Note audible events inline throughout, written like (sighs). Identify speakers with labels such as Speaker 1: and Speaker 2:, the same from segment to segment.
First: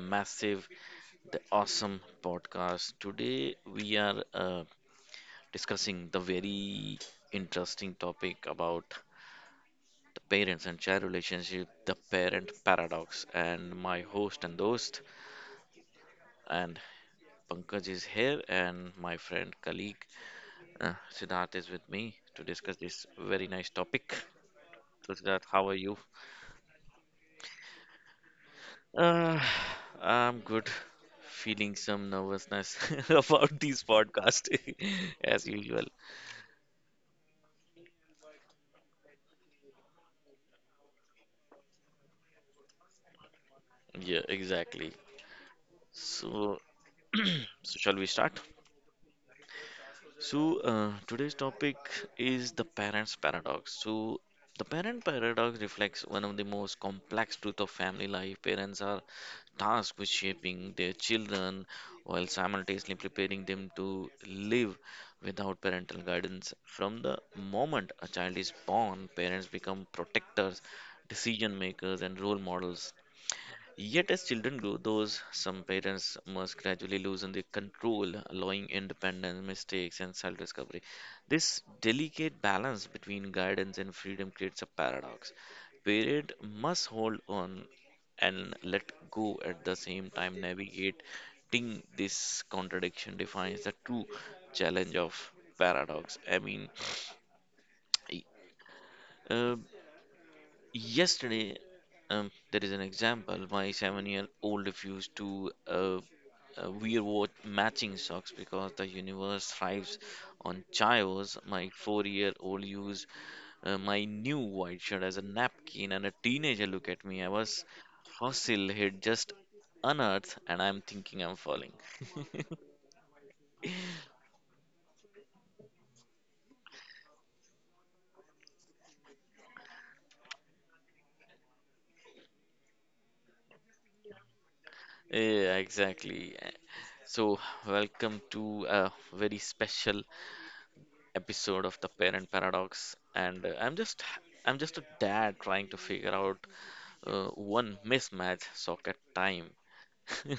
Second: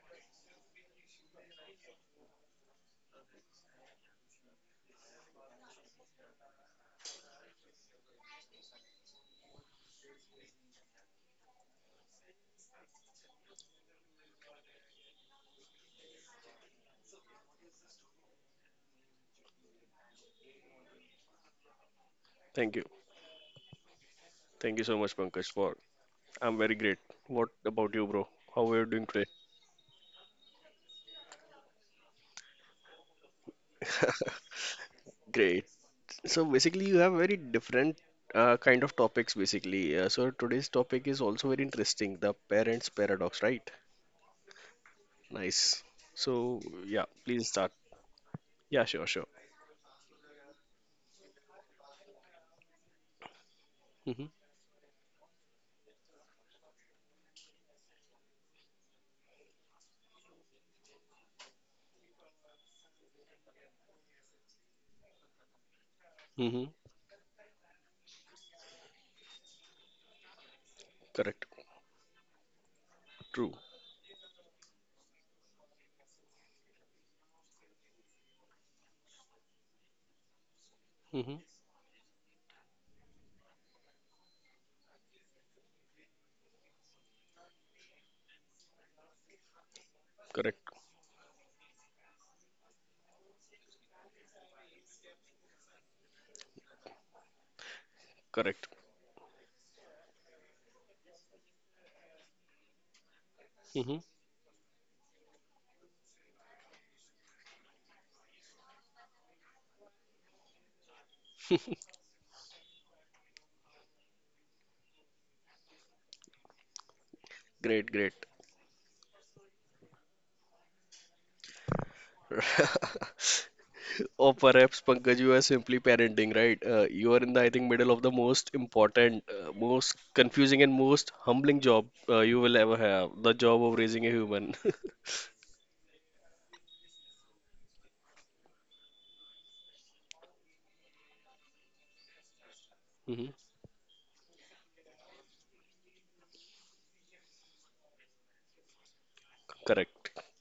Speaker 1: massive, the awesome podcast. Today we are discussing the very interesting topic about the parents and child relationship, the parent paradox. And my host and and Pankaj is here, and my friend colleague Siddharth is with me to
Speaker 2: Thank
Speaker 1: discuss
Speaker 2: you.
Speaker 1: this very nice topic.
Speaker 2: Thank you so
Speaker 1: So
Speaker 2: much,
Speaker 1: Siddharth,
Speaker 2: Pankaj,
Speaker 1: how are
Speaker 2: for
Speaker 1: you?
Speaker 2: I'm very great. What about you, bro? How are you doing today?
Speaker 1: Uh, I'm good. Feeling some nervousness (laughs) about this
Speaker 2: (laughs)
Speaker 1: podcast (laughs) as
Speaker 2: Great.
Speaker 1: usual.
Speaker 2: So basically, you have very different kind of topics, basically. So today's topic is also very interesting, the parents' paradox, right?
Speaker 1: Yeah, exactly.
Speaker 2: Nice. So
Speaker 1: So,
Speaker 2: yeah, please
Speaker 1: (clears throat)
Speaker 2: start.
Speaker 1: so shall we start?
Speaker 2: Yeah, sure, sure.
Speaker 1: So, today's topic is the parent's paradox. So,
Speaker 2: Mm-hmm.
Speaker 1: the parent paradox reflects one of the most complex truths of family life. Parents are tasked with shaping their children while simultaneously preparing them to live without parental guidance.
Speaker 2: Mm-hmm.
Speaker 1: From the moment a child is born, parents become protectors,
Speaker 2: Correct.
Speaker 1: decision makers, and role models.
Speaker 2: True.
Speaker 1: Yet, as children grow, those some parents must gradually loosen their control, allowing independence, mistakes, and self discovery.
Speaker 2: Mm-hmm.
Speaker 1: This delicate balance between guidance and freedom creates a paradox. Parent must hold on and let go at the same time,
Speaker 2: Correct.
Speaker 1: navigating this contradiction defines the true challenge of paradox. I mean,
Speaker 2: Correct.
Speaker 1: (sniffs) uh, yesterday, there is an example. My
Speaker 2: Mm-hmm.
Speaker 1: seven-year-old refused to wear what matching socks because the universe thrives on chaos. My four-year-old used my new white shirt as a napkin, and a teenager looked at me. I was
Speaker 2: Great, great.
Speaker 1: fossil had just unearthed, and I'm thinking I'm falling. (laughs)
Speaker 2: (laughs) Or perhaps, Pankaj, you are simply parenting, right? You are in the, I think, middle of the most important, most confusing, and most humbling job you will ever have, the job of raising a human. (laughs)
Speaker 1: Yeah, exactly. So, welcome to a very special episode of the Parent Paradox,
Speaker 2: Mhm.
Speaker 1: and I'm just a dad trying to figure out uh, one mismatch socket time.
Speaker 2: Correct.
Speaker 1: (laughs)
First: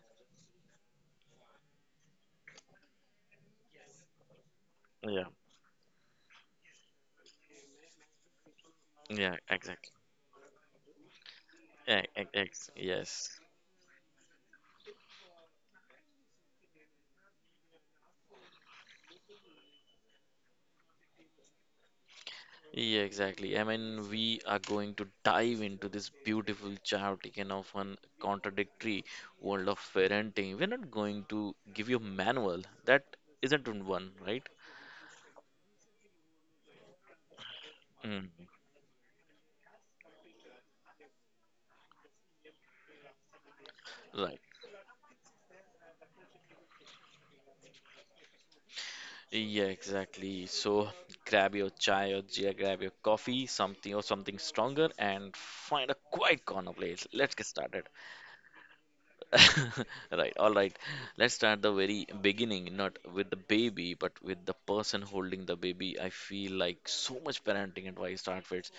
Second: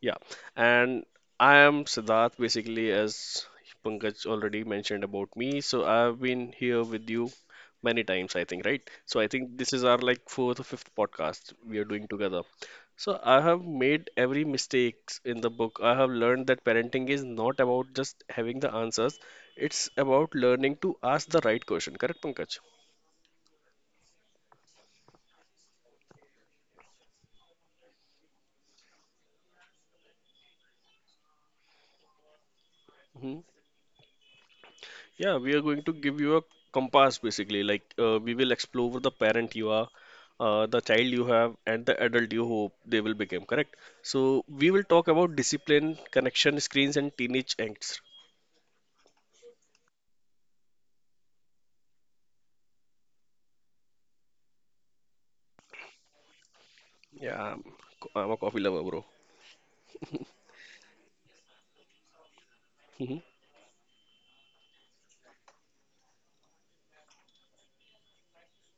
Speaker 2: Yeah, and I am Siddharth basically, as Pankaj already mentioned
Speaker 1: Yeah,
Speaker 2: about me. So I've been here with you many times, I think, right? So I
Speaker 1: yeah,
Speaker 2: think this is
Speaker 1: exactly.
Speaker 2: our like fourth or fifth podcast we are
Speaker 1: Yeah,
Speaker 2: doing together. So I
Speaker 1: yes.
Speaker 2: have made every mistakes in the book. I have learned that parenting is not about just having the answers. It's about learning to ask the right question. Correct, Pankaj?
Speaker 1: Yeah, exactly. I mean, we are going to dive into this beautiful, chaotic, and often contradictory world of parenting. We're not going to give you a manual. That
Speaker 2: Mm-hmm.
Speaker 1: isn't one, right?
Speaker 2: Yeah, we are going to give you a compass basically. We
Speaker 1: Mm.
Speaker 2: will explore the parent you are, the child you have, and the adult you hope they will become, correct?
Speaker 1: Right.
Speaker 2: So, we will talk about discipline, connection, screens, and teenage angst.
Speaker 1: Yeah, exactly. So grab your chai or yeah, grab your coffee, something or something stronger, and find a quiet corner place. Let's
Speaker 2: Yeah,
Speaker 1: get
Speaker 2: I'm,
Speaker 1: started.
Speaker 2: I'm a coffee lover, bro.
Speaker 1: (laughs) Right, all right. Let's start the very beginning, not
Speaker 2: Mhm.
Speaker 1: with the baby, but with the person holding the baby. I feel like so much parenting advice starts with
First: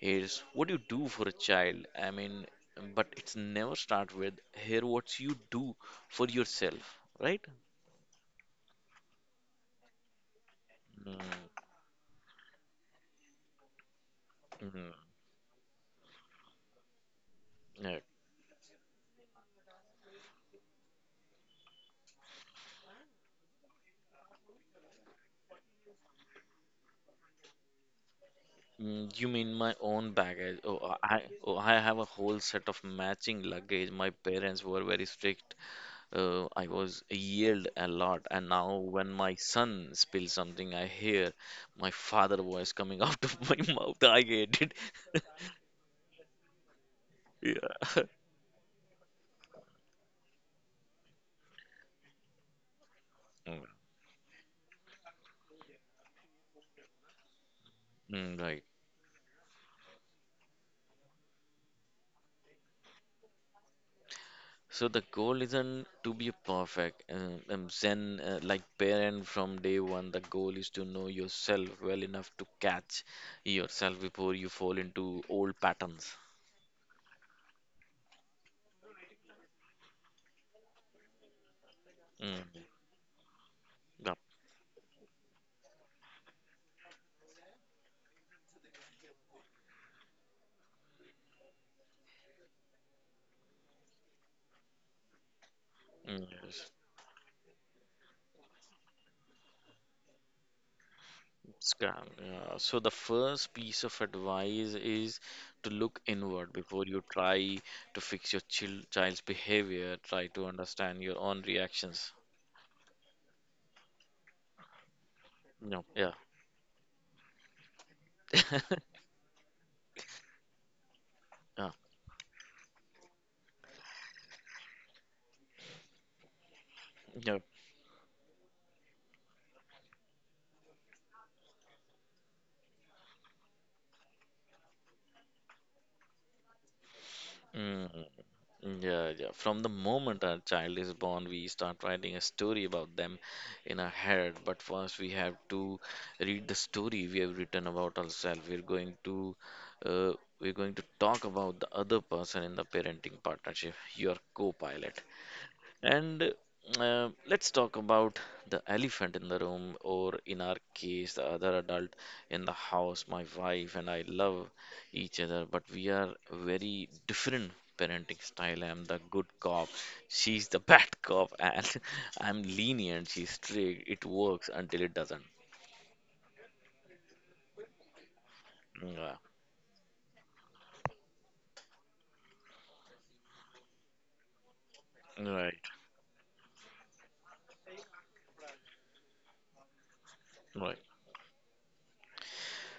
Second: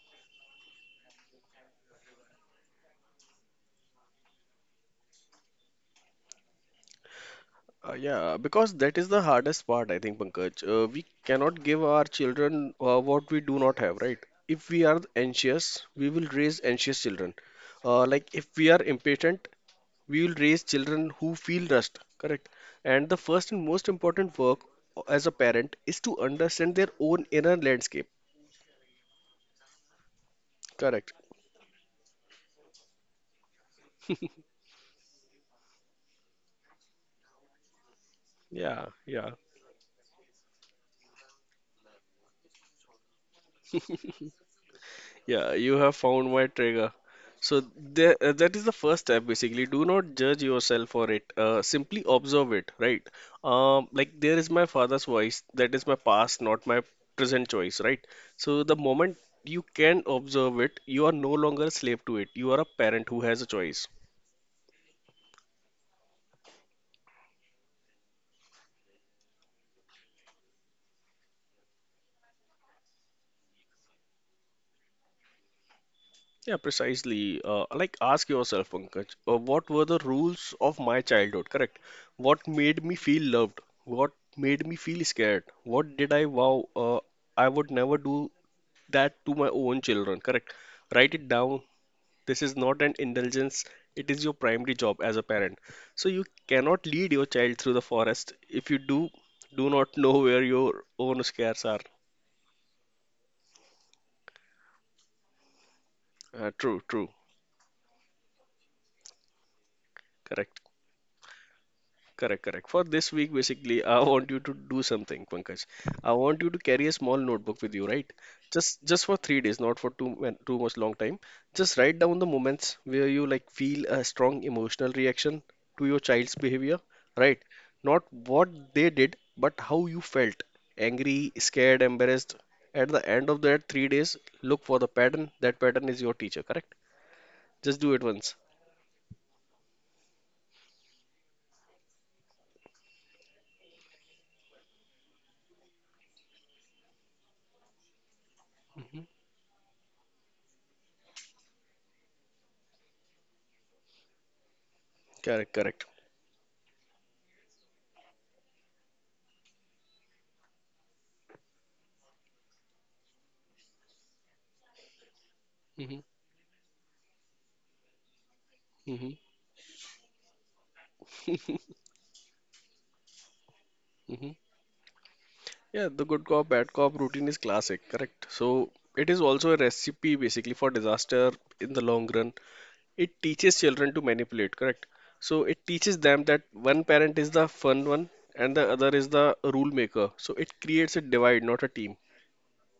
Speaker 1: is what you do for a child. I mean, but it's never start with here what you do for yourself, right?
Speaker 2: Yeah, because that is the hardest part, I think, Pankaj. We
Speaker 1: Mm.
Speaker 2: cannot give our children what we do not have, right? If we
Speaker 1: Mm.
Speaker 2: are anxious, we will raise anxious children.
Speaker 1: Yeah.
Speaker 2: Like if we are impatient, we will raise children who feel rushed, correct? And the first and most important work as a parent is to understand their own inner landscape,
Speaker 1: Mm, you mean my own baggage? Oh,
Speaker 2: correct.
Speaker 1: I oh, I have a whole set of matching luggage. My parents were very strict. I was yelled a lot, and now
Speaker 2: yeah
Speaker 1: when
Speaker 2: yeah
Speaker 1: my son spills something, I hear my father voice coming (laughs) out of my (laughs) mouth. I hate it. (laughs)
Speaker 2: yeah, you have found my trigger. So
Speaker 1: Yeah.
Speaker 2: there, that is the first step basically. Do not judge yourself for it, simply observe it, right?
Speaker 1: Mm.
Speaker 2: Like there is my father's voice. That is my past, not my present choice, right?
Speaker 1: Mm. Right.
Speaker 2: So the moment you can observe it, you are no longer a slave to it. You are a parent who has a choice.
Speaker 1: So the goal isn't to be perfect. Zen, like parent from day one, the goal is to know yourself well enough to catch yourself before you fall into old patterns.
Speaker 2: Yeah, precisely. Ask yourself, Pankaj, what were the rules of my childhood, correct? What
Speaker 1: Mm.
Speaker 2: made me feel loved? What
Speaker 1: Yeah.
Speaker 2: made me feel scared? What did I vow I would never do that to my own children, correct? Write it down. This is not an indulgence, it is your primary job as a parent. So, you
Speaker 1: Mm, yes,
Speaker 2: cannot lead your child through the forest if do not know where your own scares are.
Speaker 1: scam. Yeah. So the first piece of advice is to look inward
Speaker 2: True,
Speaker 1: before you
Speaker 2: true,
Speaker 1: try to fix your child's behavior. Try to
Speaker 2: correct.
Speaker 1: understand your own reactions.
Speaker 2: Correct, correct. For this week, basically, I want you to do something, Pankaj.
Speaker 1: No, yeah,
Speaker 2: I want you to carry a small notebook with you, right? Just
Speaker 1: (laughs)
Speaker 2: just for 3 days, not for too much long time.
Speaker 1: yeah,
Speaker 2: Just write down the moments where you like feel a strong emotional reaction to your child's behavior,
Speaker 1: yeah.
Speaker 2: right? Not what they did, but how you felt. Angry, scared, embarrassed. At the end of that 3 days, look for the pattern. That pattern is your teacher, correct? Just do it
Speaker 1: Mm.
Speaker 2: once.
Speaker 1: Yeah, yeah. From the moment our child is born, we start writing a story about them in our head. But first, we have to read the story we have written about ourselves.
Speaker 2: Hmm.
Speaker 1: Uh, we're going to talk about the other person in the parenting partnership, your co-pilot.
Speaker 2: Correct, correct.
Speaker 1: And let's talk about the elephant in the room, or in our case, the other adult in the house. My wife and I love each other, but we
Speaker 2: Hmm.
Speaker 1: are very different parenting style. I'm the
Speaker 2: Hmm.
Speaker 1: good cop, she's the bad cop, and (laughs) I'm lenient, she's strict. It works
Speaker 2: (laughs)
Speaker 1: until it doesn't.
Speaker 2: Yeah, the good cop, bad cop routine is classic, correct? So it
Speaker 1: Yeah,
Speaker 2: is also a recipe basically for disaster in the long run. It teaches children to manipulate, correct? So
Speaker 1: right,
Speaker 2: it teaches them that one parent is the fun one and the other is the rule maker. So it
Speaker 1: right.
Speaker 2: creates a divide, not a team.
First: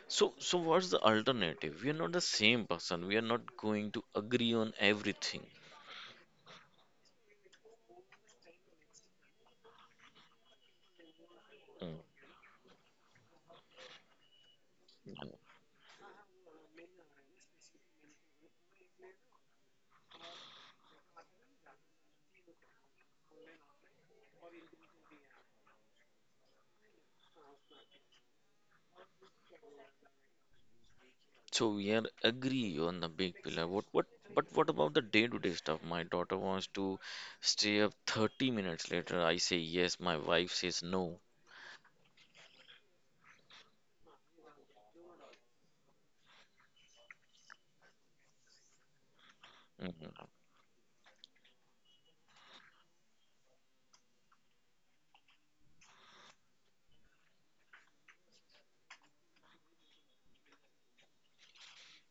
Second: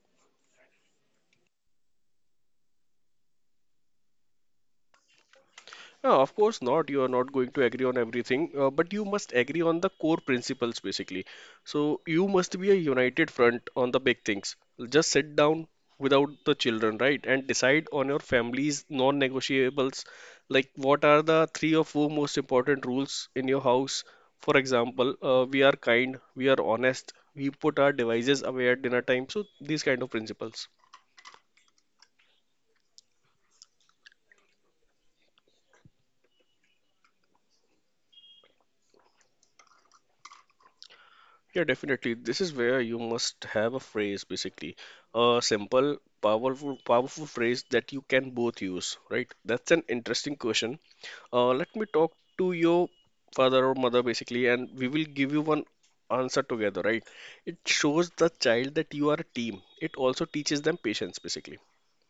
Speaker 1: So, so what's the alternative? We are not the same person. We are not going to agree on everything.
Speaker 2: No, of course not. You are not going to agree on everything, but you must agree on the core principles basically. So you must be a united front on the big things. Just
Speaker 1: Mm.
Speaker 2: sit down without the children, right? And decide on your family's non-negotiables. Like what are the three or four most important rules in your house? For example, we are kind, we are honest, we put our devices away at dinner time. So these kind of principles.
Speaker 1: So we are agree on the big pillar. What but what about the day-to-day stuff? My daughter wants to stay up 30 minutes later. I say yes, my wife says no.
Speaker 2: Yeah, definitely. This is where you must have a phrase, basically, a simple, powerful phrase that you can both use, right? That's an
Speaker 1: Mhm.
Speaker 2: interesting question. Let me talk to your father or mother, basically, and we will give you one answer together, right? It shows the child that you are a team. It also teaches them patience, basically.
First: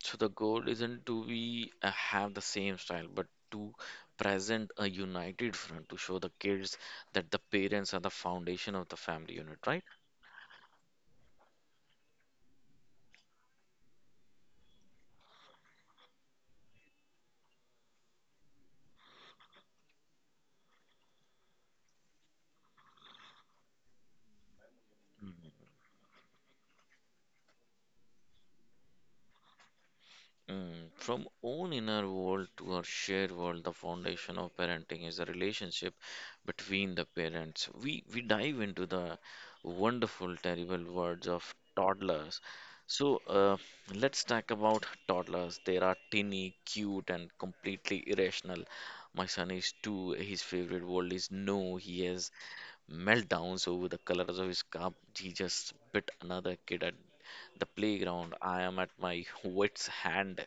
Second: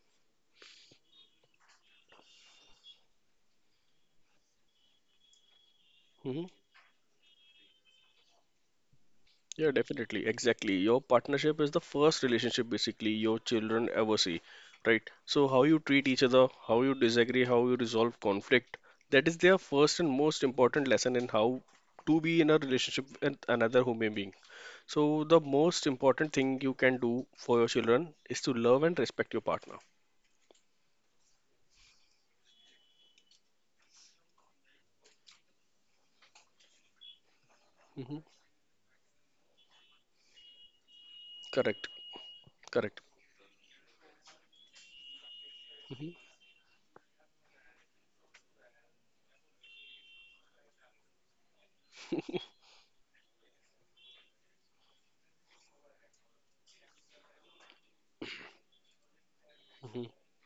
Speaker 1: So the goal isn't to be have the same style, but to present a united front to show the
Speaker 2: Mhm.
Speaker 1: kids that the parents are the foundation of the family unit,
Speaker 2: Yeah,
Speaker 1: right?
Speaker 2: definitely. Exactly. Your partnership is the first relationship basically your children ever see, right? So, how you treat each other, how you disagree, how you resolve conflict, that is their first and most important lesson in how to be in a relationship with another human being. So, the most important thing you can do for your children is to love and respect your partner.
Speaker 1: Mm, from own inner world to our shared world, the foundation of parenting is the relationship between the parents. We
Speaker 2: Hmm.
Speaker 1: we dive into the wonderful, terrible words of
Speaker 2: Correct.
Speaker 1: toddlers.
Speaker 2: Correct.
Speaker 1: So let's talk about toddlers. They are
Speaker 2: Hmm.
Speaker 1: teeny, cute, and completely irrational. My son is two. His favorite word is no. He has meltdowns over the colors of his cup. He just bit another kid at the playground. I am at my wits' hand.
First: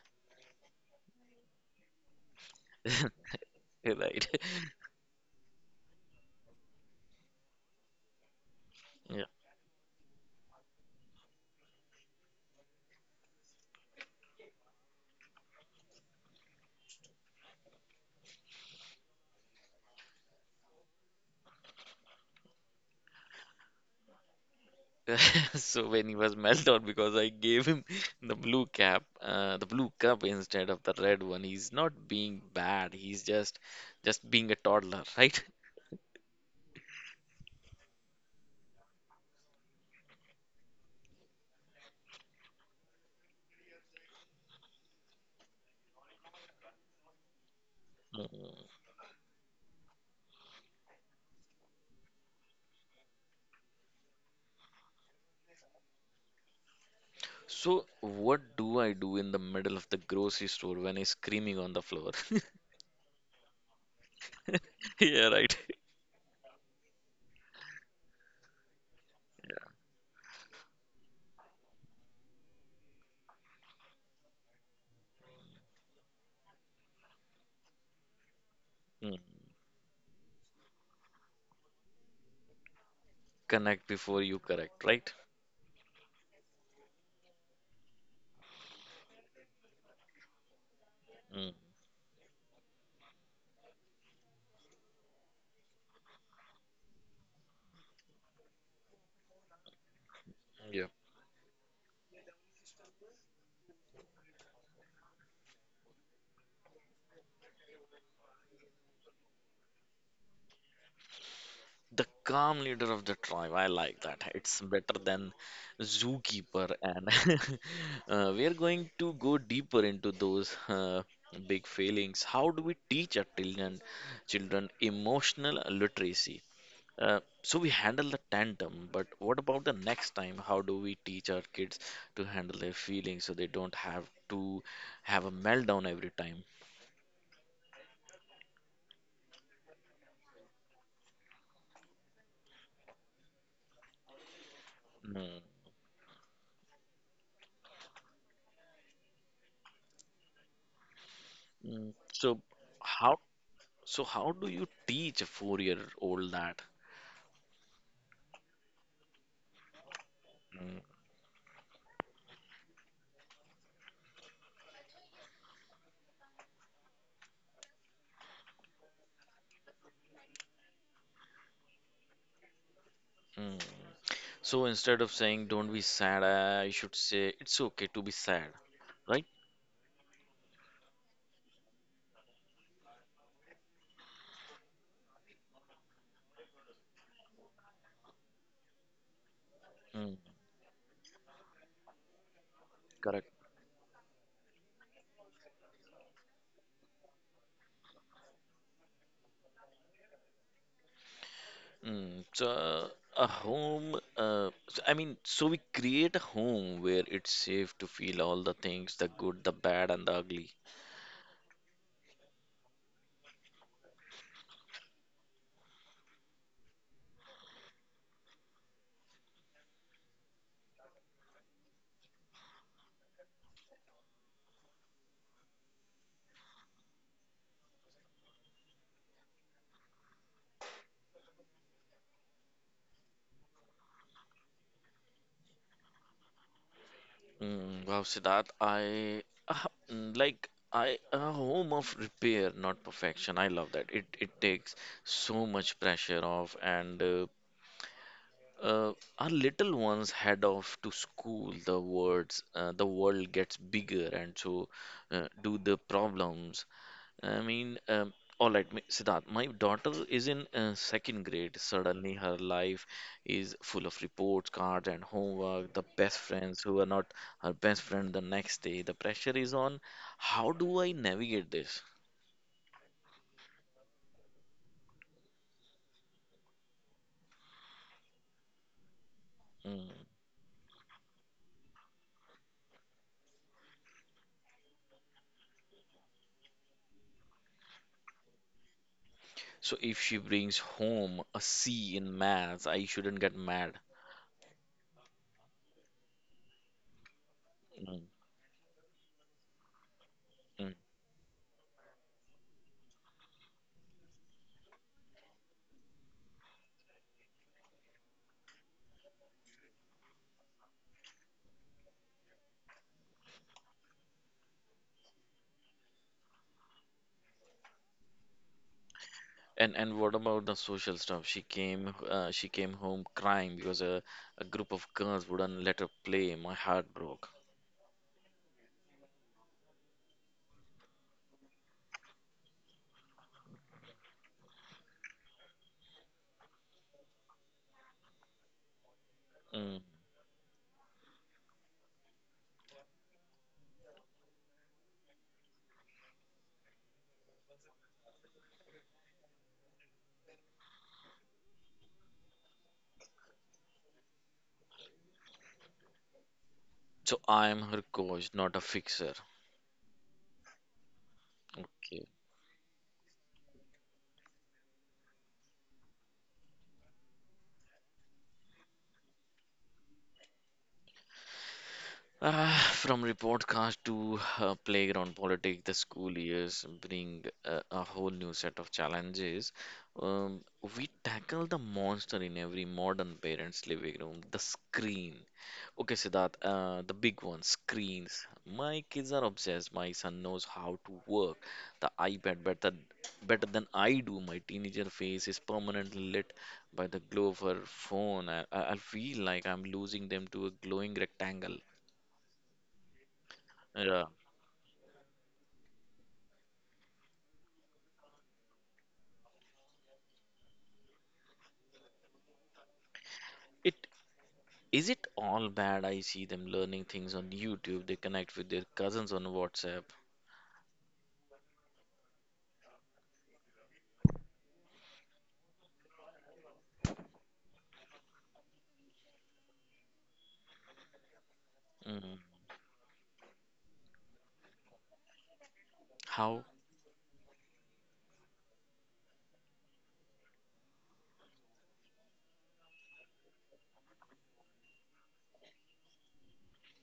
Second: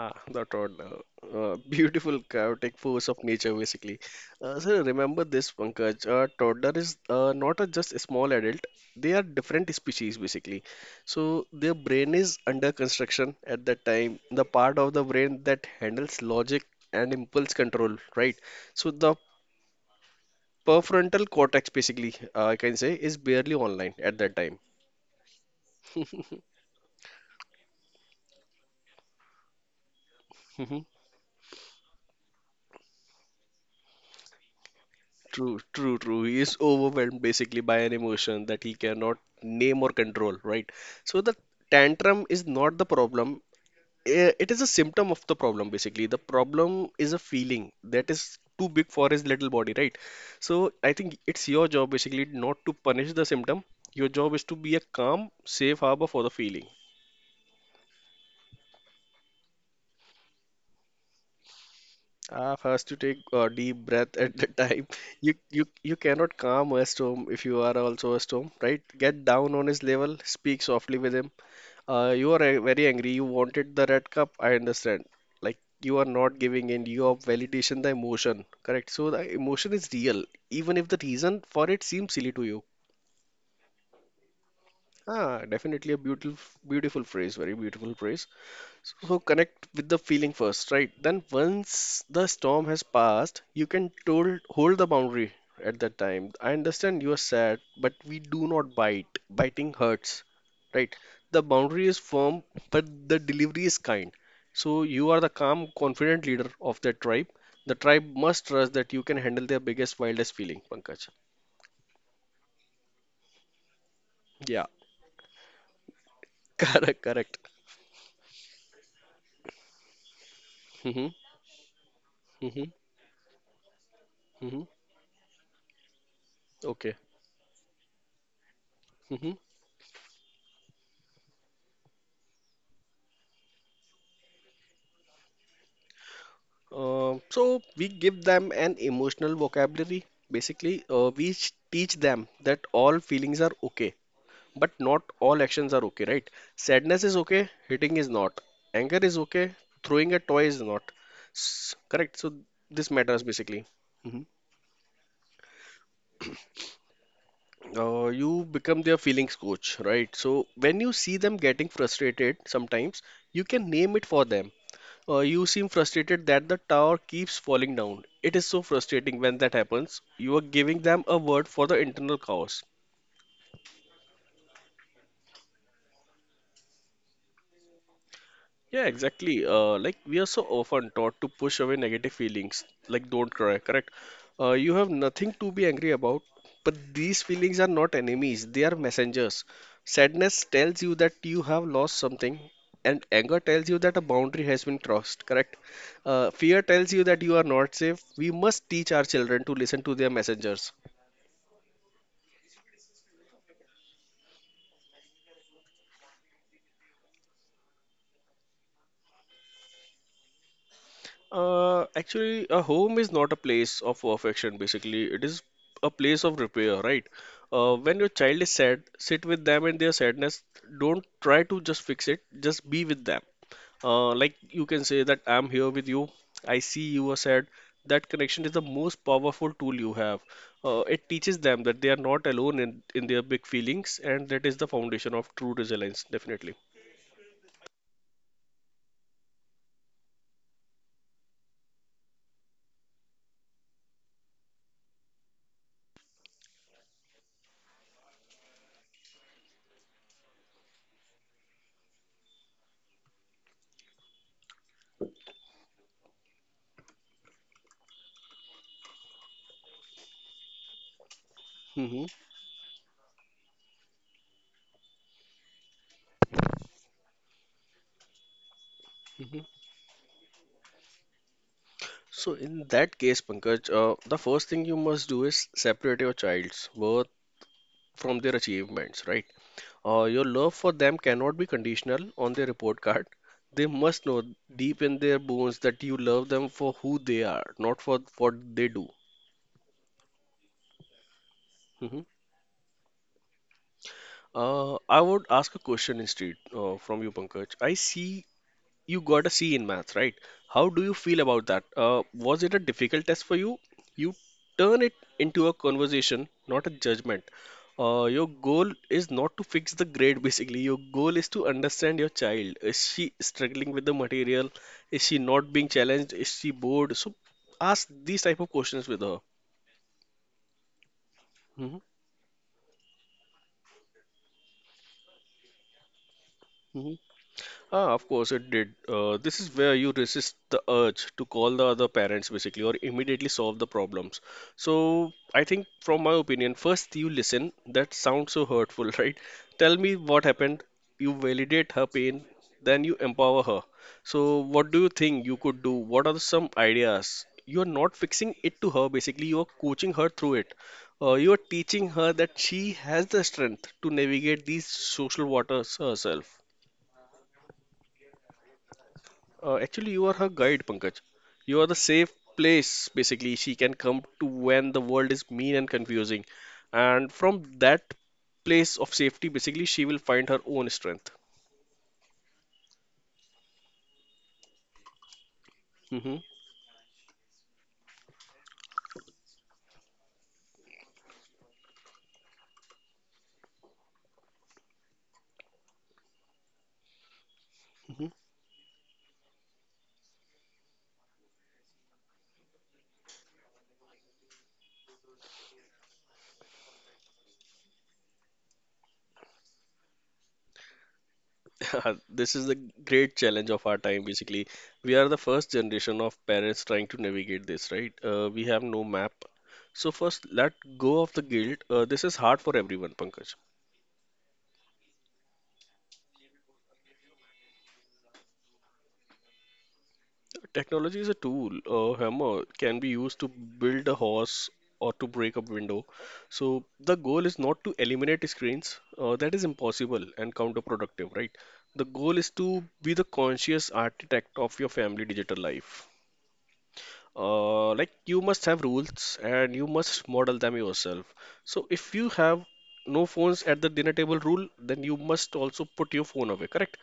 Speaker 2: Ah, the toddler. Beautiful chaotic force of
Speaker 1: (laughs)
Speaker 2: nature, basically.
Speaker 1: Right.
Speaker 2: So remember this, Pankaj. A toddler is not a just a small adult. They are
Speaker 1: Yeah.
Speaker 2: different species, basically. So their brain is under construction at that time. The part of the brain that handles logic and impulse control, right? So the prefrontal cortex, basically, I can say, is barely online at that time.
Speaker 1: (laughs) So when he was meltdown because I gave him the blue cap, the blue cup instead of the
Speaker 2: (laughs)
Speaker 1: red one. He's not being bad. He's just being a toddler, right?
Speaker 2: True, true, true. He is overwhelmed basically by an emotion that he cannot name or control, right? So the tantrum is not the problem. It is a symptom of the problem, basically. The problem is a feeling that is too
Speaker 1: Mhm.
Speaker 2: big for his little body, right? So I think it's your job basically not to punish the symptom. Your job is to be a calm, safe harbor for the feeling.
Speaker 1: So what do I do in the middle of the grocery store when he's screaming on the floor? (laughs)
Speaker 2: Ah, first you take a deep breath at the time. (laughs)
Speaker 1: Yeah,
Speaker 2: You
Speaker 1: right.
Speaker 2: you you cannot calm a storm if you are also a storm, right? Get down on his level, speak softly with him. You are very angry. You wanted the red cup. I understand. Like you are not giving in. You are validation the emotion, correct? So
Speaker 1: Mm.
Speaker 2: the emotion is real, even if the reason for it seems silly to you.
Speaker 1: Connect before you correct, right?
Speaker 2: Ah, definitely a beautiful phrase. Very beautiful phrase. So connect with the feeling first, right? Then
Speaker 1: Mm.
Speaker 2: once the storm has passed, you can hold the boundary at that time. I understand you are sad, but we do not bite. Biting hurts, right? The boundary is firm, but the delivery is kind. So you are the calm, confident leader of the tribe. The tribe must trust that you can handle their biggest, wildest feeling, Pankaj.
Speaker 1: The calm leader of the tribe. I like that. It's
Speaker 2: Yeah,
Speaker 1: better than
Speaker 2: (laughs)
Speaker 1: zookeeper.
Speaker 2: correct, correct.
Speaker 1: And (laughs) we are going to go deeper into those
Speaker 2: Mm-hmm,
Speaker 1: big failings. How
Speaker 2: mm-hmm,
Speaker 1: do we teach our children,
Speaker 2: mm-hmm.
Speaker 1: children emotional literacy?
Speaker 2: Okay.
Speaker 1: So we handle the tantrum, but
Speaker 2: Mm-hmm.
Speaker 1: what about the next time? How do we teach our kids to handle their feelings so they don't have to have a meltdown every time?
Speaker 2: So we give them an emotional vocabulary. Basically, we teach them that all feelings are okay, but not
Speaker 1: Mm.
Speaker 2: all actions are okay, right? Sadness is okay, hitting is not. Anger is okay, throwing a toy is not.
Speaker 1: Mm.
Speaker 2: Correct. So this
Speaker 1: How
Speaker 2: matters basically.
Speaker 1: so
Speaker 2: Mhm.
Speaker 1: how do you teach a four-year-old that?
Speaker 2: You become their feelings coach, right? So when
Speaker 1: Mm.
Speaker 2: you see them getting frustrated, sometimes you can name it for them. You seem frustrated that the tower keeps falling down. It is so frustrating when that happens. You are giving them a word for the internal chaos.
Speaker 1: Mm. So instead of saying "Don't be sad," I should say "It's okay to be sad,"
Speaker 2: Yeah,
Speaker 1: right?
Speaker 2: exactly. Like we are so often taught to push away negative feelings, like don't cry, correct? You have nothing to be angry about, but these feelings are not enemies, they are messengers.
Speaker 1: Mm,
Speaker 2: Sadness tells you that you have lost something, and
Speaker 1: correct.
Speaker 2: anger tells you that a boundary has been crossed, correct? Fear tells you that you are not safe. We must teach our children to listen to their messengers.
Speaker 1: Mm, so a home, so we create a home where it's safe to feel all the things, the good, the bad, and the ugly.
Speaker 2: Actually, a home is not a place of affection. Basically. It is a place of repair, right? When your child is sad, sit with them in their sadness. Don't try to just fix it, just be with them. Like you can say that I'm here with you, I see you are sad. That connection is the most powerful tool you have. It teaches them that they are not alone in their big feelings, and that is the foundation of true resilience, definitely.
Speaker 1: Mm, wow, Siddharth, like I a home of repair, not perfection. I love that. It takes so much pressure off, and Uh, our little ones head off to school. The words, the world gets bigger, and so do the problems. I mean, all right, Siddharth, my daughter is in second grade.
Speaker 2: Hmm.
Speaker 1: Suddenly, her life is full of reports, cards, and homework. The best friends who are not her best friend the next day. The pressure is on. How do I navigate this?
Speaker 2: So in that case, Pankaj, the first thing you must do is separate your child's worth from their achievements, right?
Speaker 1: Mm.
Speaker 2: Your love for them cannot be conditional on their report card. They must know deep in their bones that you love them for who they are, not for what they do.
Speaker 1: So, if she brings home a C
Speaker 2: Mhm.
Speaker 1: in maths, I shouldn't get mad.
Speaker 2: I would ask a question instead from you, Pankaj. I
Speaker 1: Mm.
Speaker 2: see you got a C in maths, right? How
Speaker 1: Mm.
Speaker 2: do you feel about that? Was it a difficult test for you? You turn it into a conversation, not a judgment. Your goal is not to fix the grade, (laughs) basically. Your goal is to understand your child. Is she struggling with the material? Is she not being challenged? Is she bored? So ask these type of questions with her.
Speaker 1: And what about the social stuff? She
Speaker 2: Hmm.
Speaker 1: came uh, she came home crying because a group of girls wouldn't let her play. My heart broke.
Speaker 2: Ah, of course it did. This is where you resist the urge to call the other parents basically or immediately solve the problems. So I think from my opinion, first you listen. That sounds so hurtful, (laughs) right? Tell
Speaker 1: Mm.
Speaker 2: me what happened. You validate her pain, then you empower her. So what do you think you could do? What are some ideas? You're not fixing it to her basically, you're coaching her through it. You're teaching her that she has the strength to navigate these social waters herself.
Speaker 1: So I'm her coach, not a fixer.
Speaker 2: Actually, you are her guide, Pankaj. You are the
Speaker 1: Okay.
Speaker 2: safe place, basically, she can come to when the world is mean and confusing. And from that place of safety, basically, she will find her own strength.
Speaker 1: From report cards to playground politics, the school
Speaker 2: Hmm
Speaker 1: years bring a whole new set of challenges. Um, we tackle the monster in every modern parent's living room, the screen. Okay, Siddharth, the big one,
Speaker 2: hmm
Speaker 1: screens. My kids are obsessed. My son knows how to work the iPad better than I do. My teenager face is permanently lit by the glow of her phone. I feel like I'm losing them to a glowing rectangle.
Speaker 2: (laughs) This is the great challenge of our time,
Speaker 1: Yeah.
Speaker 2: basically. We are the first generation of parents trying to navigate this, right? We have no map. So, first, let go of the guilt. This is hard for everyone, Pankaj.
Speaker 1: It is it all bad? I see them learning things on YouTube. They connect with their cousins on WhatsApp.
Speaker 2: Technology is a tool. A hammer can be used to build a horse or to break a window. So the goal is not to eliminate screens. That is impossible and counterproductive, right? The goal
Speaker 1: Mm.
Speaker 2: is to be the conscious architect of your family digital life,
Speaker 1: How?
Speaker 2: like you must have rules and you must model them yourself. So if you have no phones at the dinner table rule, then you must also put your phone away, correct?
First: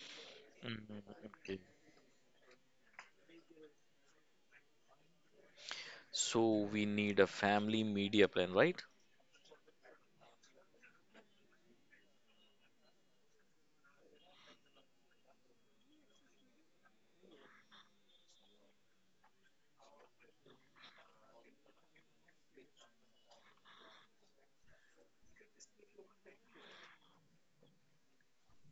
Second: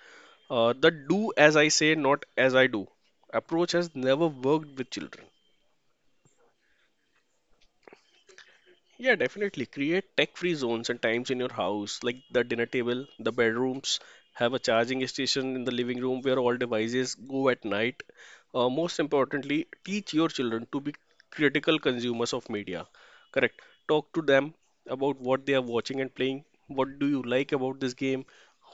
Speaker 2: The
Speaker 1: Mm,
Speaker 2: do as
Speaker 1: okay.
Speaker 2: I say, not as I do approach has never worked with children.
Speaker 1: So we need a family media plan, right?
Speaker 2: Yeah, definitely. Create tech-free zones and times in your house, like the dinner table, the bedrooms. Have a charging station in the living room where all devices go at night. Most importantly, teach your children to be critical consumers of media. Correct. Talk to them about what they are watching and playing. What do you like about this game?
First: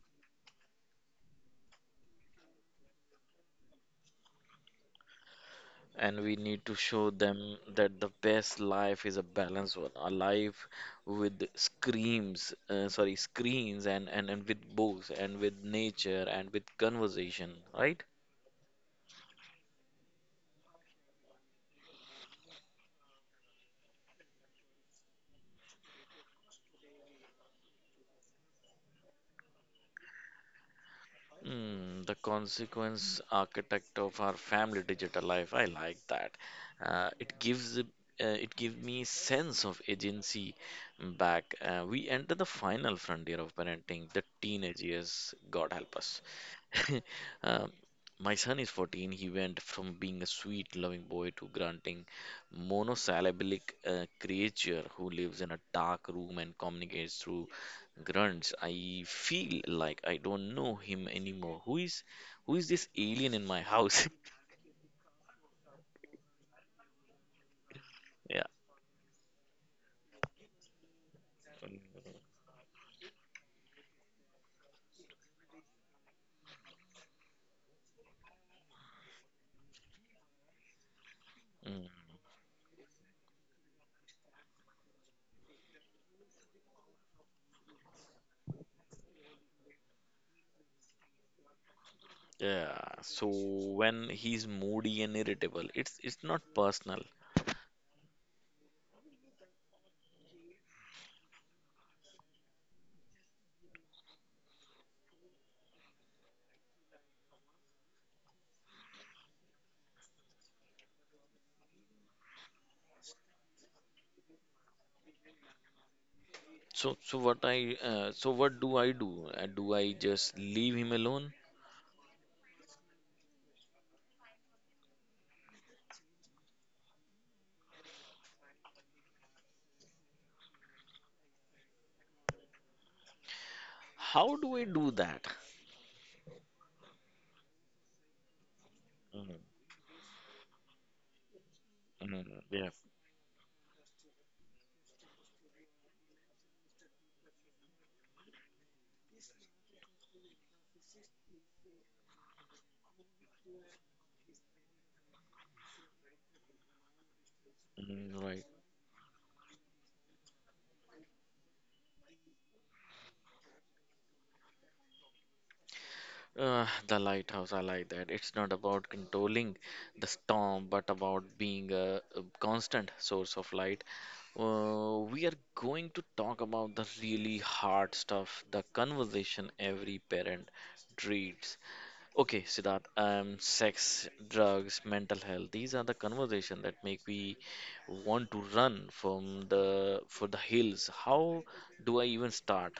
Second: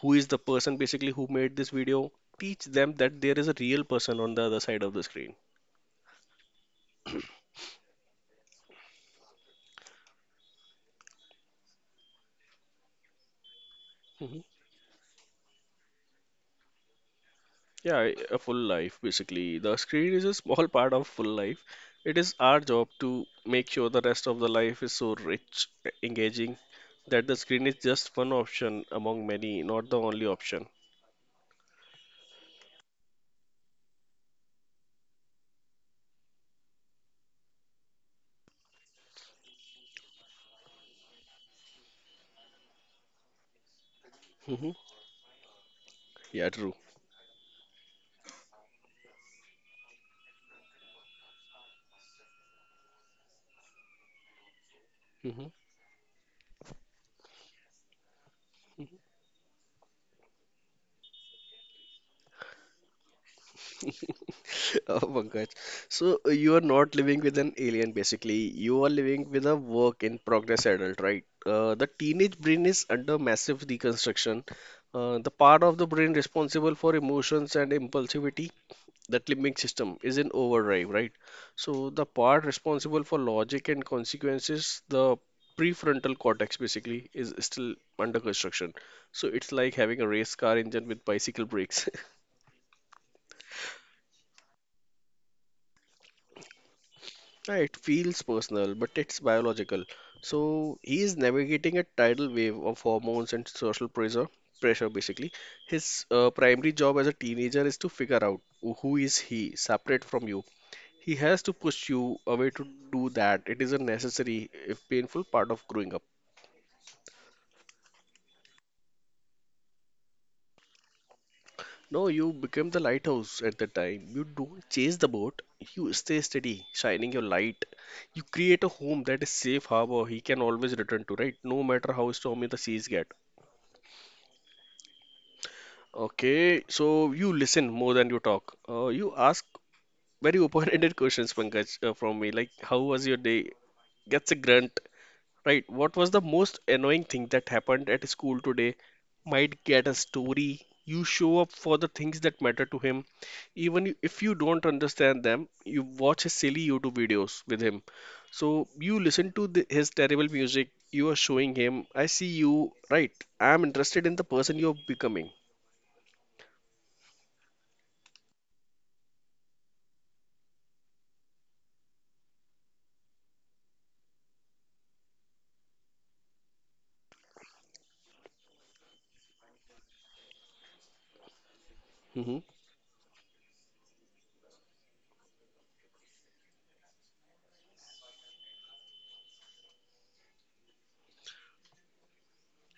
Speaker 2: Who is the person basically who made this video? Teach them that there is a real person on the other side of the screen.
Speaker 1: And we need to show them that the best life is a balanced one, a life with screams, sorry, screens and, and,
Speaker 2: Mm-hmm.
Speaker 1: and with books and with nature and with conversation,
Speaker 2: Yeah,
Speaker 1: right?
Speaker 2: I- a full life basically. The screen is a small (laughs) part of full life. It is our job to make sure the rest of the life is so rich, engaging, that the screen is just one option among many, not the only option.
Speaker 1: Mm, the consequence architect of our family digital life. I like that. Uh, it gives it- it gives me sense of agency back. We enter the final frontier of parenting, the
Speaker 2: Hmm
Speaker 1: teenage years. God help us.
Speaker 2: Yeah, true.
Speaker 1: (laughs) Um, my son is 14. He went from being a sweet, loving boy to grunting, monosyllabic creature who lives
Speaker 2: Hmm
Speaker 1: in a dark room and communicates through grunts. I feel like I don't know him anymore. Who is this alien in my house? (laughs)
Speaker 2: (laughs) Oh, Pankaj. So you are not living with an alien, basically.
Speaker 1: Yeah.
Speaker 2: You are living with a work in progress adult, right? The teenage brain is under massive deconstruction. The part of the brain responsible for emotions and impulsivity, that limbic system, is in overdrive, right?
Speaker 1: Mm,
Speaker 2: So the part responsible for logic and consequences, the prefrontal cortex basically, is still under construction. So it's like having a race car engine with bicycle brakes. (laughs)
Speaker 1: yeah. So when he's moody and irritable, it's not personal.
Speaker 2: Yeah, it feels personal, but it's biological. So he is navigating a tidal wave of hormones and social pressure, basically. His primary job as a teenager is to figure out who is he separate from you. He has to push you away to do that. It is a necessary, if painful, part of growing up.
Speaker 1: So what do I do? Do I just leave him alone?
Speaker 2: No, you become the lighthouse at the time. You don't chase the boat. You stay steady, shining your light. You create a home that is safe harbor he can always return to, right? No matter how stormy the seas get.
Speaker 1: How do I do that?
Speaker 2: Okay, so you listen more than you talk. You ask
Speaker 1: Mm.
Speaker 2: very open-ended (laughs) questions, Pankaj, from
Speaker 1: Mm.
Speaker 2: me, like
Speaker 1: Yeah.
Speaker 2: how was your day? Gets a grunt. Right, what was the most annoying thing that happened at school today? Might get a story. You show up for the things that matter to him. Even if you don't understand them, you watch his silly YouTube videos with him.
Speaker 1: Mm, right.
Speaker 2: So you listen to his terrible music. You are showing him, I see you, right? I'm interested in the person you're becoming.
Speaker 1: The lighthouse, I like that. It's not about controlling the storm, but about being a constant source of light. We are going to talk about the really hard stuff, the conversation every parent dreads.
Speaker 2: Mm-hmm.
Speaker 1: Okay, Siddharth, sex, drugs, mental health. These are the conversation that make me want to run from the for the hills. How do I even start?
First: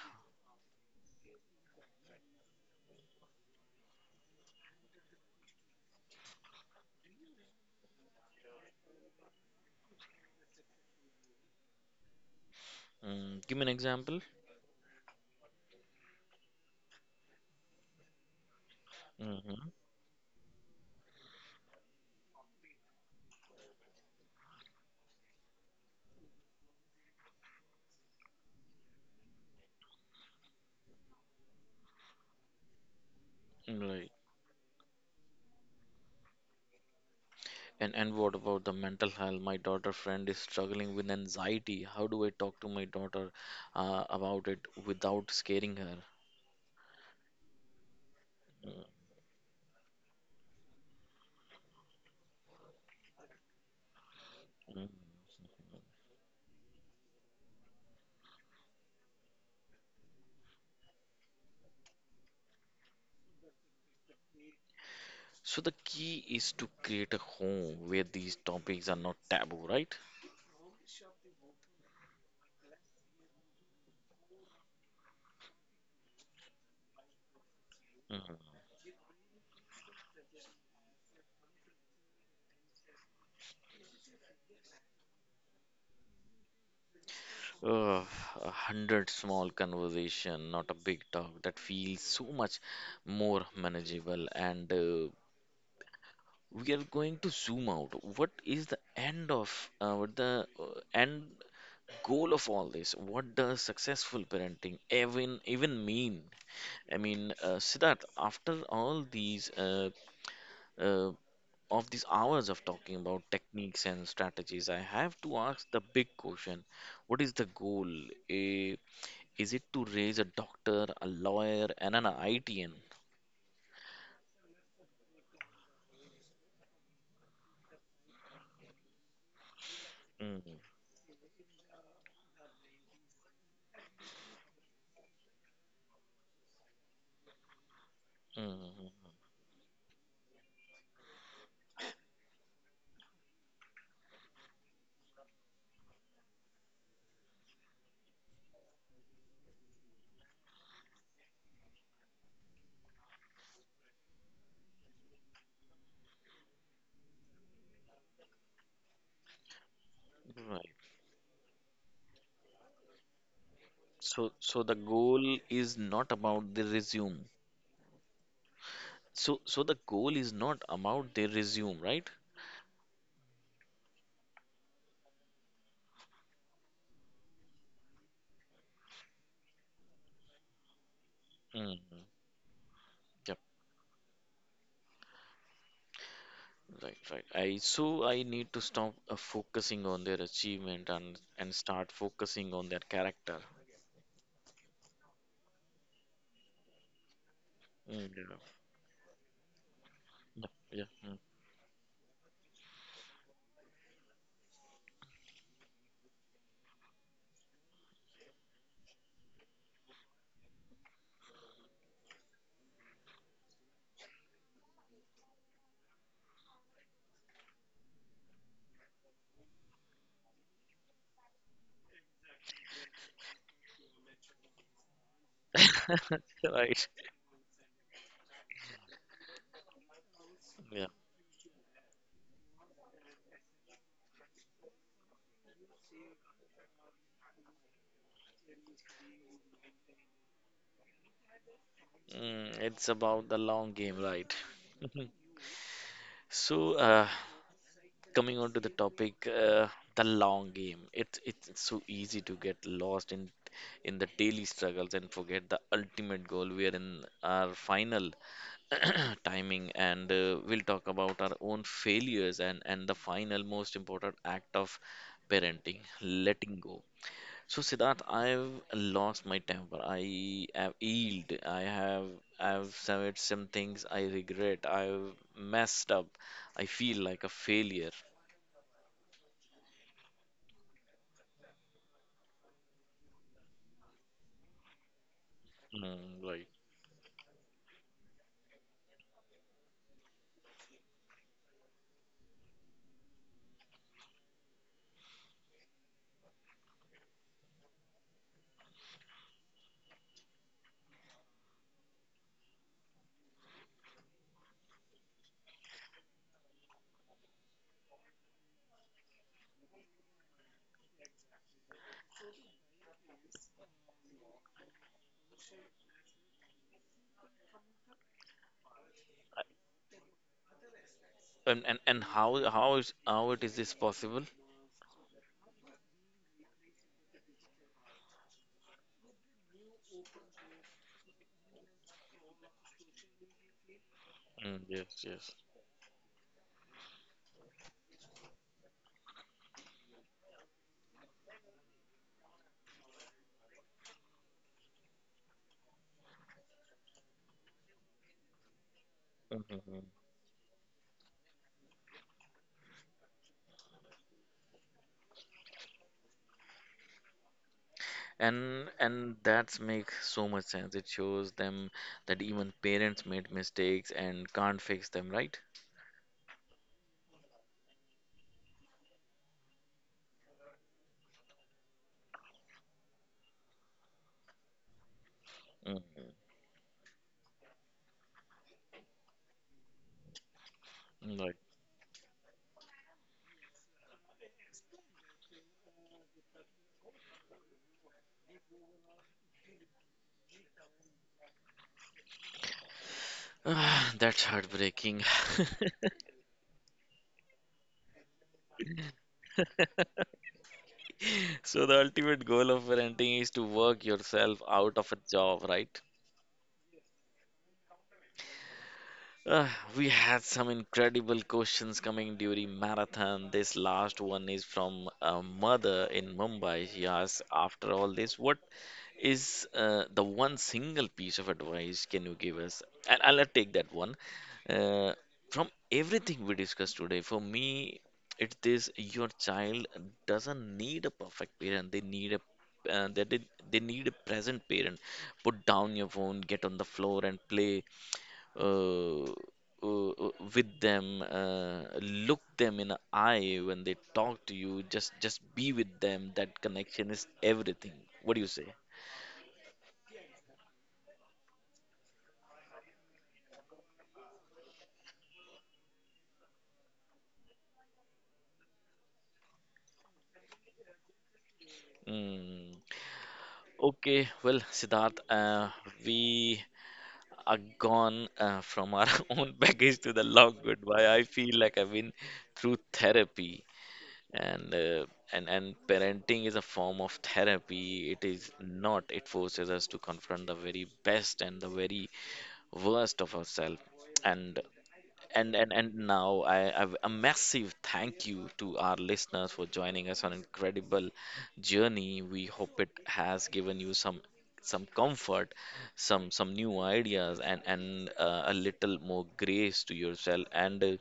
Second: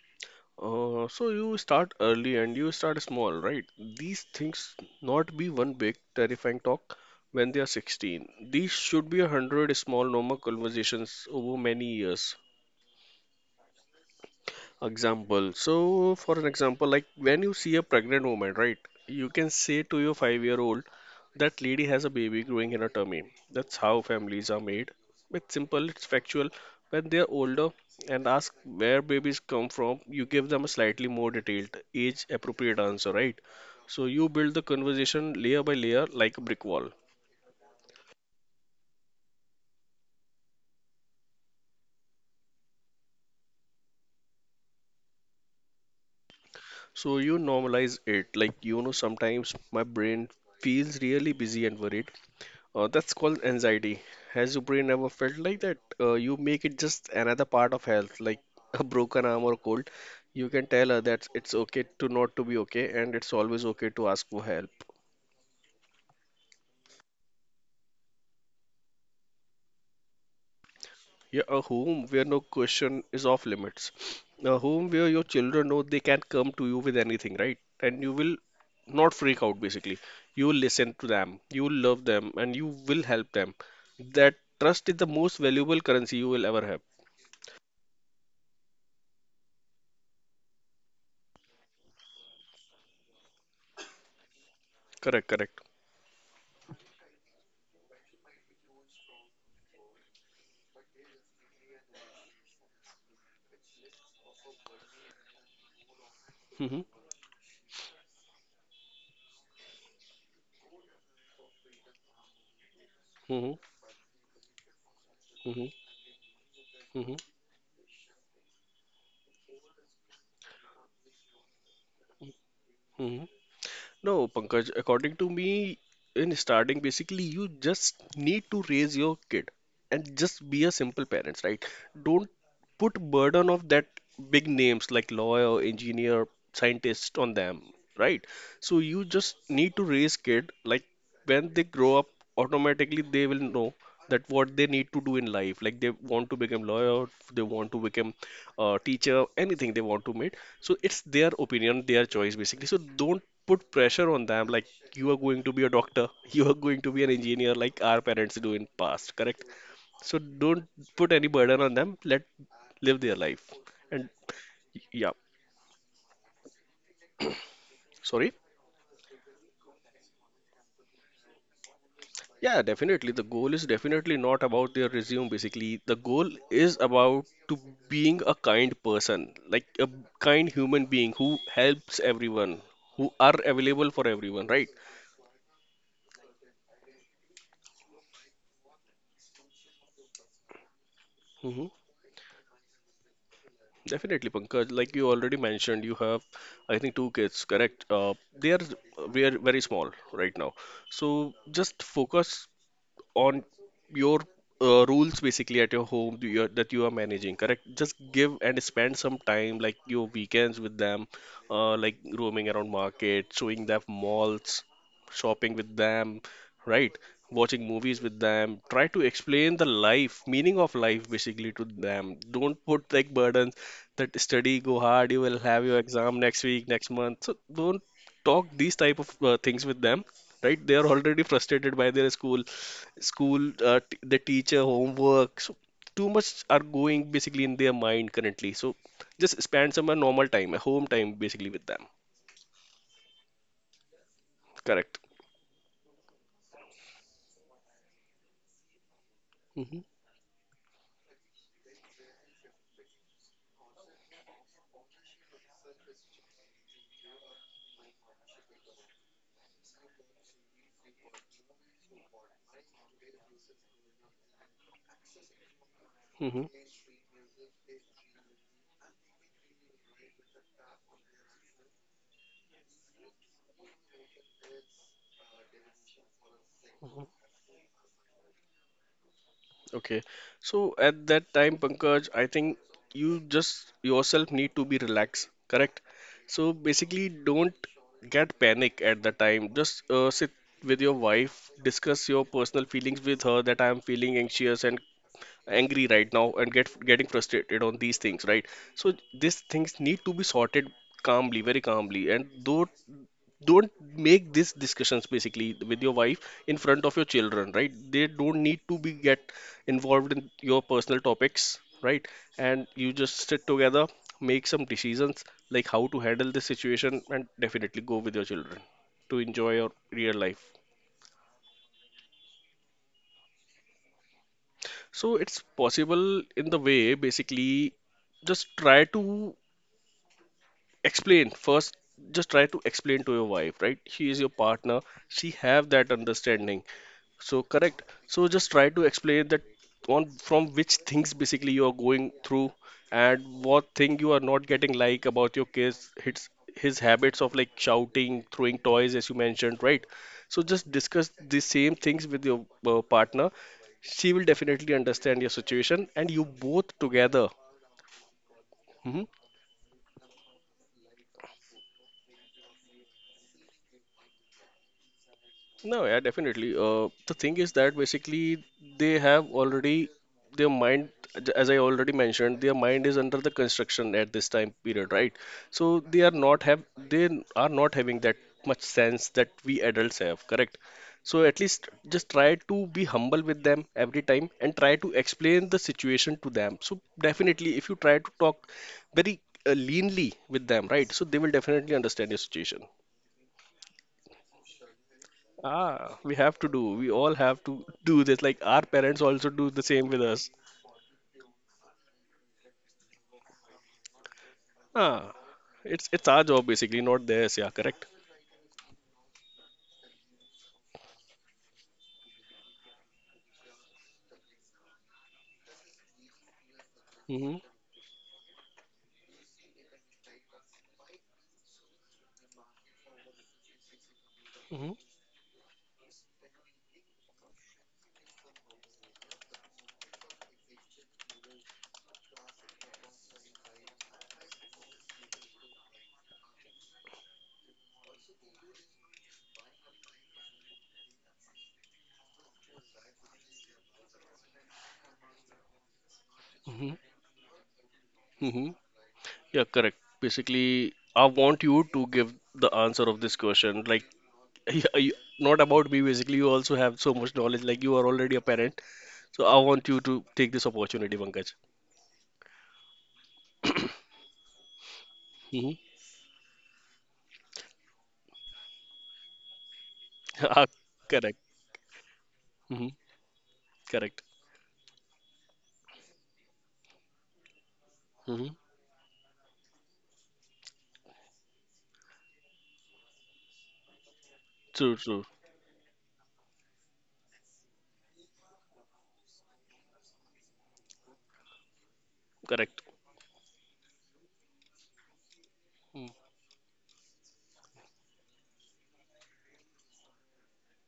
Speaker 2: So you start early and you start small, right? These things not be one big terrifying talk when they are 16. These should be 100 small normal conversations over many years.
Speaker 1: Mm, give me an example.
Speaker 2: Example. So, for an example, like when you see a pregnant woman, right, you can
Speaker 1: Mm-hmm.
Speaker 2: say to your 5-year-old, that lady has a baby growing in her tummy. That's how families are made. It's simple, it's factual. When they're older and ask where babies come from, you give them a slightly more detailed, age-appropriate answer, right? So
Speaker 1: Right.
Speaker 2: you build the conversation layer by layer like a brick wall.
Speaker 1: And what about the mental health? My daughter friend is struggling with anxiety. How do I talk to my daughter about it without scaring her?
Speaker 2: So you normalize it. Like, you know, sometimes my brain feels really busy and worried. That's called anxiety. Has your brain ever felt like that? You make it just another part of health, like (laughs) a broken arm or cold. You can tell her that it's okay to not to be okay, and it's always okay to ask for help.
Speaker 1: So the key is to create a home where these topics are not taboo, right?
Speaker 2: Yeah, a home where no question is off limits. A home where your children know they can come to you with anything, right? And you will
Speaker 1: Mhm.
Speaker 2: not freak out, basically. You will listen to them, you will love them, and you will help them. That trust is the most valuable currency you will ever have.
Speaker 1: Ugh, a hundred small conversation, not a big talk that feels so much more manageable. And
Speaker 2: Correct, correct.
Speaker 1: we are going to zoom out. What is the end of what the end goal of all this? What does successful parenting even mean?
Speaker 2: Hmm
Speaker 1: Siddharth, after all uh, these hours of talking about
Speaker 2: Mhm,
Speaker 1: techniques and strategies, I have to
Speaker 2: mhm,
Speaker 1: ask the big question.
Speaker 2: mhm,
Speaker 1: What is the goal? Eh, Is it to raise a doctor, a lawyer, and an ITN?
Speaker 2: mhm. No, Pankaj, according to me, in starting, basically, you just need to raise your kid and just
Speaker 1: Mm,
Speaker 2: be a simple parents, right? Don't put burden of that big names like lawyer, engineer, scientist on them, right? So you
Speaker 1: mm,
Speaker 2: just need to raise kid like when they grow up, automatically they will know that what they need to do in life. Like they want to become lawyer, they want to become teacher, anything they want to make. So it's their opinion, their choice basically. So don't put pressure on them like you are going to be a doctor, (laughs) you are going to be an engineer like our parents do in past, correct? So don't
Speaker 1: right.
Speaker 2: put any burden on them. Let live their life and
Speaker 1: So the
Speaker 2: yeah,
Speaker 1: goal is not about the resume.
Speaker 2: sorry.
Speaker 1: So the goal is not about the resume, right?
Speaker 2: Yeah, definitely the goal is definitely not about their resume, basically. The goal is about to being a kind person, like a kind human being who helps
Speaker 1: Mm,
Speaker 2: everyone, who are
Speaker 1: yep.
Speaker 2: available for everyone, right?
Speaker 1: Right, right. I so I need to stop focusing on their achievement and
Speaker 2: hmm
Speaker 1: start focusing on their character.
Speaker 2: Definitely, Pankaj. Like you already mentioned, you have, I think, two kids, correct?
Speaker 1: Mm,
Speaker 2: They
Speaker 1: yeah.
Speaker 2: are very, very small right now.
Speaker 1: Yeah. Yeah.
Speaker 2: So just focus on your rules basically at your home, do you, that you are managing, correct? Just give and spend some time like your weekends with them, like roaming around market, showing them malls, shopping with them, right, watching movies with them. Try to explain the life, meaning of life basically, to them. Don't put like burdens that study go hard, you will have your exam next
Speaker 1: (laughs)
Speaker 2: week,
Speaker 1: Right.
Speaker 2: next month, so don't talk these type of things with them, right? They are
Speaker 1: Yeah.
Speaker 2: already frustrated by their school. School, t the teacher, homework. So too much are going basically in their mind currently. So just spend some normal time, a home time basically, with them.
Speaker 1: Mm, it's about the long game, right? (laughs)
Speaker 2: Correct.
Speaker 1: So, uh, coming on to the topic,
Speaker 2: Hmm
Speaker 1: the long game. It's so easy to get lost in the daily struggles and forget the ultimate goal. We are in our final (clears throat) timing, and we'll talk about our own failures and the final most important act of parenting,
Speaker 2: hmm
Speaker 1: letting go. So Siddharth, I've lost my temper. I have yielded. I've said some things I regret. I've messed up. I
Speaker 2: hmm
Speaker 1: feel like a failure.
Speaker 2: Okay. So at that time, Pankaj, I think you just yourself need to be relaxed, correct?
Speaker 1: Mm, right.
Speaker 2: So basically, don't get panic at the time. Just sit with your wife, discuss your personal feelings with her that I am feeling anxious and angry right now and getting frustrated on these things, right? So these things need to be sorted calmly, very calmly, and don't make these discussions basically with your wife in front of your children, right? They don't need to be get involved in your personal topics, right? And you just sit together, make some decisions like how to handle this situation, and definitely go with your children to enjoy your real life.
Speaker 1: And how is how it is this possible?
Speaker 2: So it's possible in the way basically, just try to explain first, just try to explain to your wife, right? She is your
Speaker 1: Mm,
Speaker 2: partner,
Speaker 1: yes,
Speaker 2: she
Speaker 1: yes.
Speaker 2: have that understanding. So correct, so just try to explain that on from which things basically you are going through and what thing you are not getting, like about your kids, his habits of like shouting, throwing toys, as you mentioned, right?
Speaker 1: Mhm.
Speaker 2: So just discuss the same things with your partner. She will definitely understand your situation, and you both together.
Speaker 1: And
Speaker 2: Mhm.
Speaker 1: and that's makes so much sense. It shows them that even parents made mistakes and can't fix them, right?
Speaker 2: No, yeah, definitely. The thing is that basically they have already their mind, as I already mentioned, their mind is under the construction at this time period, right? So they are
Speaker 1: Mhm.
Speaker 2: not have they are not having that much sense that we adults have, correct? So
Speaker 1: Right.
Speaker 2: at least just try to be humble with them every time and try to explain the situation to them. So definitely, if you try to talk very leanly with them, right? So they will definitely understand your situation.
Speaker 1: (sighs) Ah, that's heartbreaking.
Speaker 2: Ah, we have to do. We all have to do this. Like our parents also do the
Speaker 1: (laughs)
Speaker 2: same with us.
Speaker 1: So the ultimate goal of parenting is to work yourself out of a
Speaker 2: Ah,
Speaker 1: job, right?
Speaker 2: it's our job basically, not theirs. Yeah, correct.
Speaker 1: Uh, we had some incredible questions coming during marathon. This last one is from a mother in Mumbai. She asks,
Speaker 2: Mm-hmm.
Speaker 1: after all this, what is the one single piece of advice can you give us? And I'll take that one.
Speaker 2: Mm-hmm.
Speaker 1: Uh, from everything we discussed today, for me, it is your child doesn't need a perfect parent. They need a that they need a present parent. Put down your phone, get on the floor and play uh, uh, with them. Look them in the eye when they talk to you. Just be with them. That
Speaker 2: Mm-hmm.
Speaker 1: connection is everything. What do you say?
Speaker 2: Mm-hmm. Yeah, correct. Basically, I want you to give the answer of this question. Like, (laughs) yeah, you, not about me. Basically, you also have so much knowledge. Like, you are already a parent. So I want you to take this opportunity, Pankaj.
Speaker 1: Mm.
Speaker 2: (coughs)
Speaker 1: Okay, well, Siddharth,
Speaker 2: Mm-hmm.
Speaker 1: we are gone from our (laughs) own baggage to the long
Speaker 2: (laughs) Ah,
Speaker 1: goodbye. I
Speaker 2: correct.
Speaker 1: feel like I've been through
Speaker 2: Mm-hmm.
Speaker 1: therapy,
Speaker 2: Correct.
Speaker 1: and uh, and parenting is a form of therapy. It is
Speaker 2: Mm-hmm.
Speaker 1: not. It forces us to confront the very best and the very worst of ourselves. And
Speaker 2: True. True.
Speaker 1: and now I have a massive thank you to our listeners for joining us on an incredible journey. We hope it
Speaker 2: Correct.
Speaker 1: has given you some comfort,
Speaker 2: Mm.
Speaker 1: some new ideas, and a little more grace to yourself. And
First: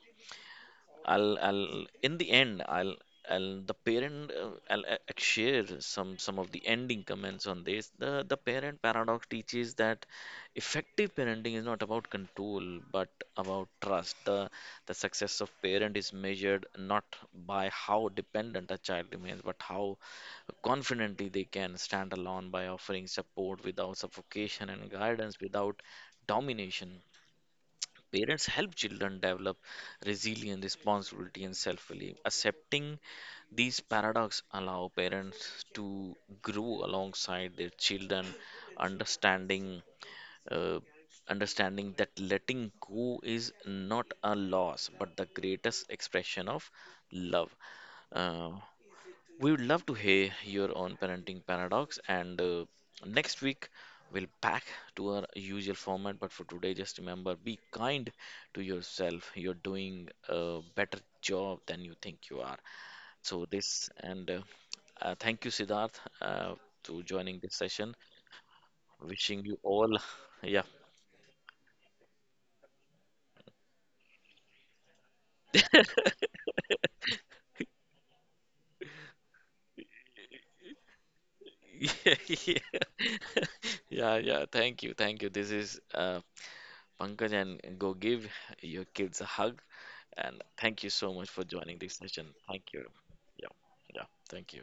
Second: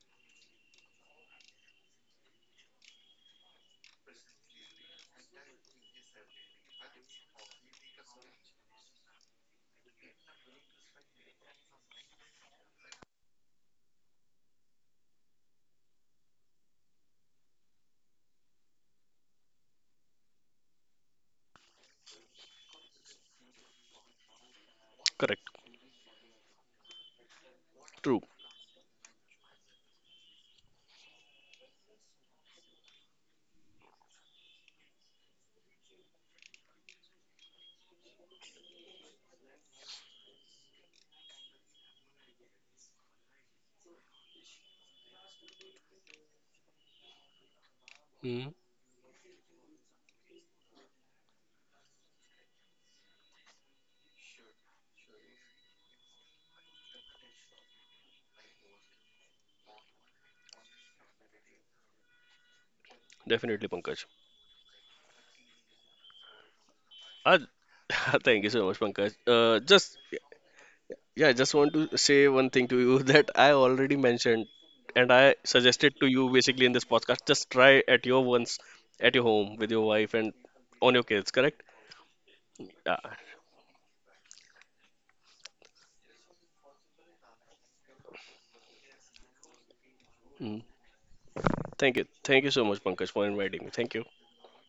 Speaker 1: I'll in the end I'll the parent I'll, share some of the ending comments on this. The parent paradox teaches that effective parenting is not about control but about trust. The success of parent is measured not by how dependent a child remains, but how confidently they can stand alone by offering support without suffocation and guidance
Speaker 2: Correct.
Speaker 1: without domination.
Speaker 2: True.
Speaker 1: Parents help children develop resilience, responsibility, and self belief. Accepting these paradoxes allow parents to grow alongside their children, understanding uh, understanding that letting go is not a loss but the greatest expression of love. Uh, we would love to hear your own parenting paradox. And next week, we'll back to our usual format. But for today, just remember be kind to yourself. You're doing a better job than you think you are. So,
Speaker 2: Definitely,
Speaker 1: this
Speaker 2: Pankaj.
Speaker 1: and thank you, Siddharth, to
Speaker 2: Uh,
Speaker 1: joining this session.
Speaker 2: (laughs) thank you so much, Pankaj.
Speaker 1: Wishing
Speaker 2: Uh,
Speaker 1: you
Speaker 2: just
Speaker 1: all, (laughs) yeah.
Speaker 2: yeah, I just want to say one thing to you (laughs) that I already mentioned and I suggested to you basically in this podcast. Just try at your once, at your home with your wife and on your kids. Correct?
Speaker 1: (laughs) yeah,
Speaker 2: Yeah.
Speaker 1: yeah. Thank you, thank you. This is Pankaj, and go give your kids a hug. And
Speaker 2: Mm.
Speaker 1: thank you so much for joining
Speaker 2: Thank
Speaker 1: this
Speaker 2: you.
Speaker 1: session.
Speaker 2: Thank you so
Speaker 1: Thank
Speaker 2: much,
Speaker 1: you.
Speaker 2: Pankaj, for
Speaker 1: Yeah,
Speaker 2: inviting me. Thank you.
Speaker 1: yeah, thank you.